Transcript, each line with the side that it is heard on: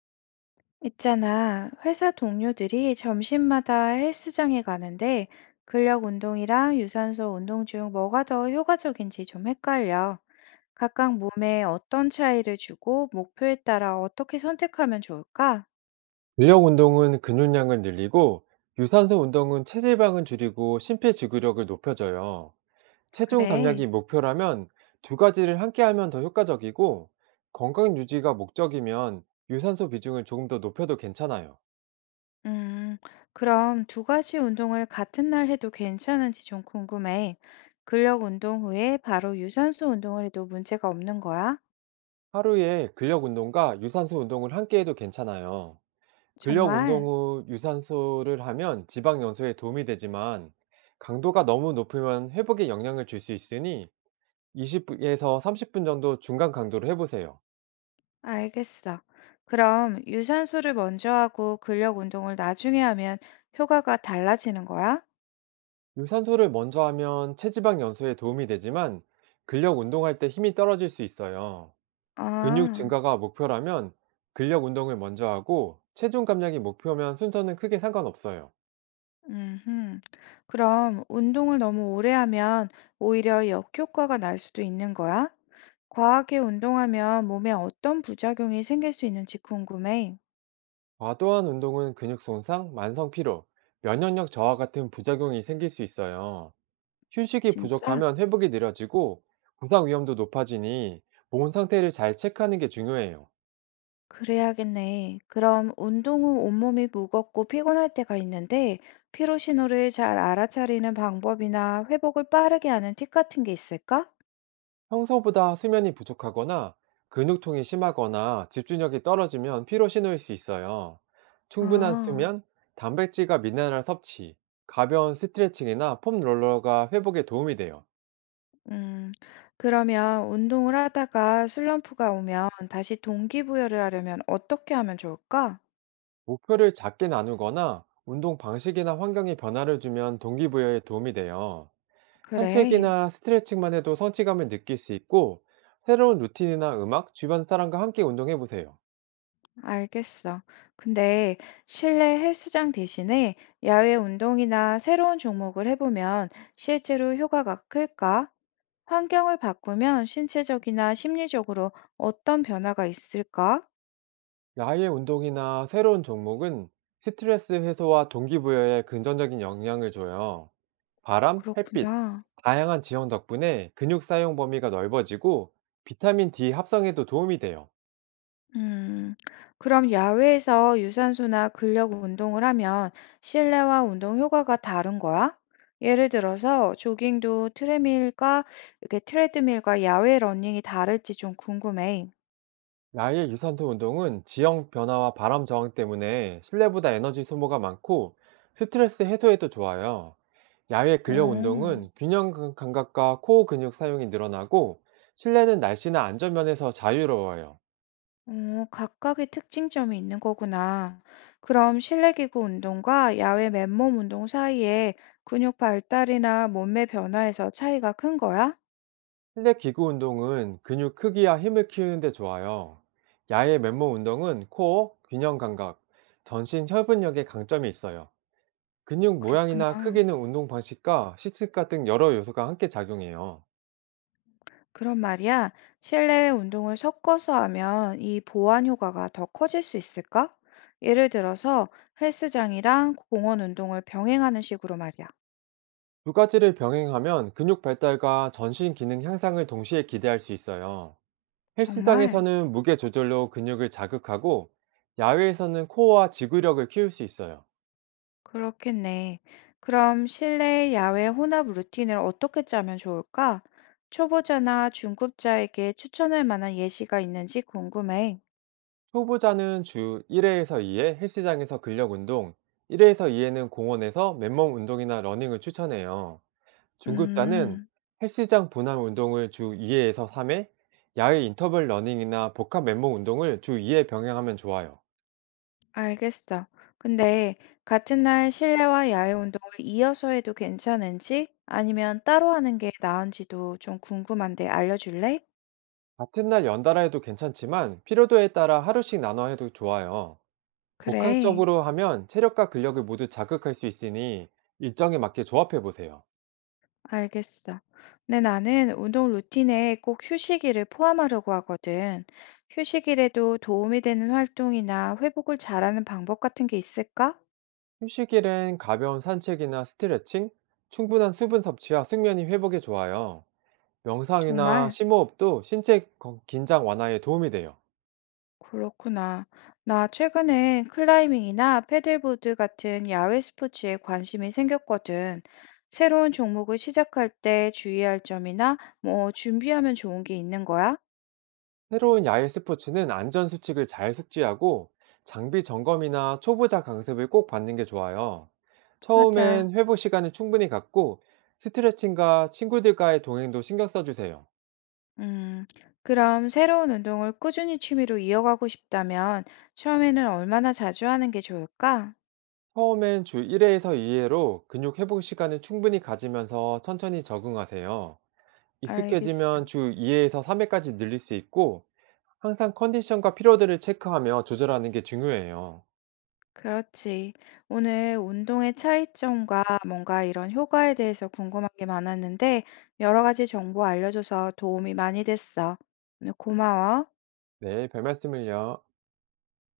left: 있잖아, 회사 동료들이 점심마다 헬스장에 가는데 근력 운동이랑 유산소 운동 중 뭐가 더 효과적인지 좀 헷갈려. 각각 몸에 어떤 차이를 주고 목표에 따라 어떻게 선택하면 좋을까?
right: 근력 운동은 근육량을 늘리고 유산소 운동은 체지방을 줄이고 심폐지구력을 높여줘요. 체중
left: 그래.
right: 감량이 목표라면 두 가지를 함께 하면 더 효과적이고 건강 유지가 목적이면 유산소 비중을 조금 더 높여도 괜찮아요.
left: 음, 그럼 두 가지 운동을 같은 날 해도 괜찮은지 좀 궁금해. 근력 운동 후에 바로 유산소 운동을 해도 문제가 없는 거야?
right: 하루에 근력 운동과 유산소 운동을 함께 해도 괜찮아요. 근력 운동
left: 정말?
right: 후 유산소를 하면 지방 연소에 도움이 되지만 강도가 너무 높으면 회복에 영향을 줄 수 있으니 20에서 30분 정도 중간 강도로 해보세요.
left: 알겠어. 그럼 유산소를 먼저 하고 근력 운동을 나중에 하면 효과가 달라지는 거야?
right: 유산소를 먼저 하면 체지방 연소에 도움이 되지만 근력 운동할 때 힘이 떨어질 수 있어요. 근육
left: 아,
right: 증가가 목표라면 근력 운동을 먼저 하고 체중 감량이 목표면 순서는 크게 상관없어요.
left: 음, 그럼 운동을 너무 오래 하면 오히려 역효과가 날 수도 있는 거야? 과하게 운동하면 몸에 어떤 부작용이 생길 수 있는지 궁금해.
right: 과도한 운동은 근육 손상, 만성 피로, 면역력 저하 같은 부작용이 생길 수 있어요. 휴식이
left: 진짜?
right: 부족하면 회복이 느려지고 부상 위험도 높아지니 몸 상태를 잘 체크하는 게 중요해요.
left: 그래야겠네. 그럼 운동 후 온몸이 무겁고 피곤할 때가 있는데 피로 신호를 잘 알아차리는 방법이나 회복을 빠르게 하는 팁 같은 게 있을까?
right: 평소보다 수면이 부족하거나 근육통이 심하거나 집중력이 떨어지면 피로 신호일 수 있어요. 충분한
left: 아,
right: 수면, 단백질과 미네랄 섭취, 가벼운 스트레칭이나 폼 롤러가 회복에 도움이 돼요.
left: 음, 그러면 운동을 하다가 슬럼프가 오면 다시 동기부여를 하려면 어떻게 하면 좋을까?
right: 목표를 작게 나누거나 운동 방식이나 환경에 변화를 주면 동기부여에 도움이 돼요.
left: 그래,
right: 산책이나 스트레칭만 해도 성취감을 느낄 수 있고 새로운 루틴이나 음악, 주변 사람과 함께 운동해 보세요.
left: 알겠어. 근데 실내 헬스장 대신에 야외 운동이나 새로운 종목을 해보면 실제로 효과가 클까? 환경을 바꾸면 신체적이나 심리적으로 어떤 변화가 있을까?
right: 야외 운동이나 새로운 종목은 스트레스 해소와 동기부여에 긍정적인 영향을 줘요. 바람, 햇빛,
left: 그렇구나.
right: 다양한 지형 덕분에 근육 사용 범위가 넓어지고 비타민 D 합성에도 도움이 돼요.
left: 음, 그럼 야외에서 유산소나 근력 운동을 하면 실내와 운동 효과가 다른 거야? 예를 들어서 조깅도 트레밀과 이렇게 트레드밀과 야외 러닝이 다를지 좀 궁금해.
right: 야외 유산소 운동은 지형 변화와 바람 저항 때문에 실내보다 에너지 소모가 많고 스트레스 해소에도 좋아요. 야외
left: 오,
right: 근력 운동은 균형 감각과 코어 근육 사용이 늘어나고 실내는 날씨나 안전 면에서 자유로워요.
left: 어, 각각의 특징점이 있는 거구나. 그럼 실내 기구 운동과 야외 맨몸 운동 사이에 근육 발달이나 몸매 변화에서 차이가 큰 거야?
right: 실내 기구 운동은 근육 크기와 힘을 키우는데 좋아요. 야외 맨몸 운동은 코어, 균형 감각, 전신 협응력에 강점이 있어요. 근육 모양이나
left: 그렇구나.
right: 크기는 운동 방식과 시스과 등 여러 요소가 함께 작용해요.
left: 그런 말이야. 실내외 운동을 섞어서 하면 이 보완 효과가 더 커질 수 있을까? 예를 들어서 헬스장이랑 공원 운동을 병행하는 식으로 말이야.
right: 두 가지를 병행하면 근육 발달과 전신 기능 향상을 동시에 기대할 수 있어요.
left: 정말
right: 헬스장에서는 무게 조절로 근육을 자극하고 야외에서는 코어와 지구력을 키울 수 있어요.
left: 그렇겠네. 그럼 실내 야외 혼합 루틴을 어떻게 짜면 좋을까? 초보자나 중급자에게 추천할 만한 예시가 있는지 궁금해.
right: 초보자는 주 1회에서 2회 헬스장에서 근력 운동, 1회에서 2회는 공원에서 맨몸 운동이나 러닝을 추천해요. 중급자는
left: 음.
right: 헬스장 분할 운동을 주 2회에서 3회, 야외 인터벌 러닝이나 복합 맨몸 운동을 주 2회 병행하면 좋아요.
left: 알겠어. 근데 같은 날 실내와 야외 운동을 이어서 해도 괜찮은지 아니면 따로 하는 게 나은지도 좀 궁금한데 알려줄래?
right: 같은 날 연달아 해도 괜찮지만 피로도에 따라 하루씩 나눠 해도 좋아요.
left: 그래,
right: 복합적으로 하면 체력과 근력을 모두 자극할 수 있으니 일정에 맞게 조합해 보세요.
left: 알겠어. 근데 나는 운동 루틴에 꼭 휴식일을 포함하려고 하거든. 휴식일에도 도움이 되는 활동이나 회복을 잘하는 방법 같은 게 있을까?
right: 휴식일엔 가벼운 산책이나 스트레칭, 충분한 수분 섭취와 숙면이 회복에 좋아요. 명상이나
left: 정말.
right: 심호흡도 신체 긴장 완화에 도움이 돼요.
left: 그렇구나. 나 최근에 클라이밍이나 패들보드 같은 야외 스포츠에 관심이 생겼거든. 새로운 종목을 시작할 때 주의할 점이나 뭐 준비하면 좋은 게 있는 거야?
right: 새로운 야외 스포츠는 안전 수칙을 잘 숙지하고 장비 점검이나 초보자 강습을 꼭 받는 게 좋아요.
left: 맞아.
right: 처음엔 회복 시간을 충분히 갖고 스트레칭과 친구들과의 동행도 신경 써주세요.
left: 음, 그럼 새로운 운동을 꾸준히 취미로 이어가고 싶다면 처음에는 얼마나 자주 하는 게 좋을까?
right: 처음엔 주 1회에서 2회로 근육 회복 시간을 충분히 가지면서 천천히 적응하세요.
left: 알겠어.
right: 익숙해지면 주 2 회에서 3 회까지 늘릴 수 있고 항상 컨디션과 피로도를 체크하며 조절하는 게 중요해요.
left: 그렇지. 오늘 운동의 차이점과 뭔가 이런 효과에 대해서 궁금한 게 많았는데, 여러 가지 정보 알려줘서 도움이 많이 됐어. 오늘 고마워.
right: 네, 별말씀을요.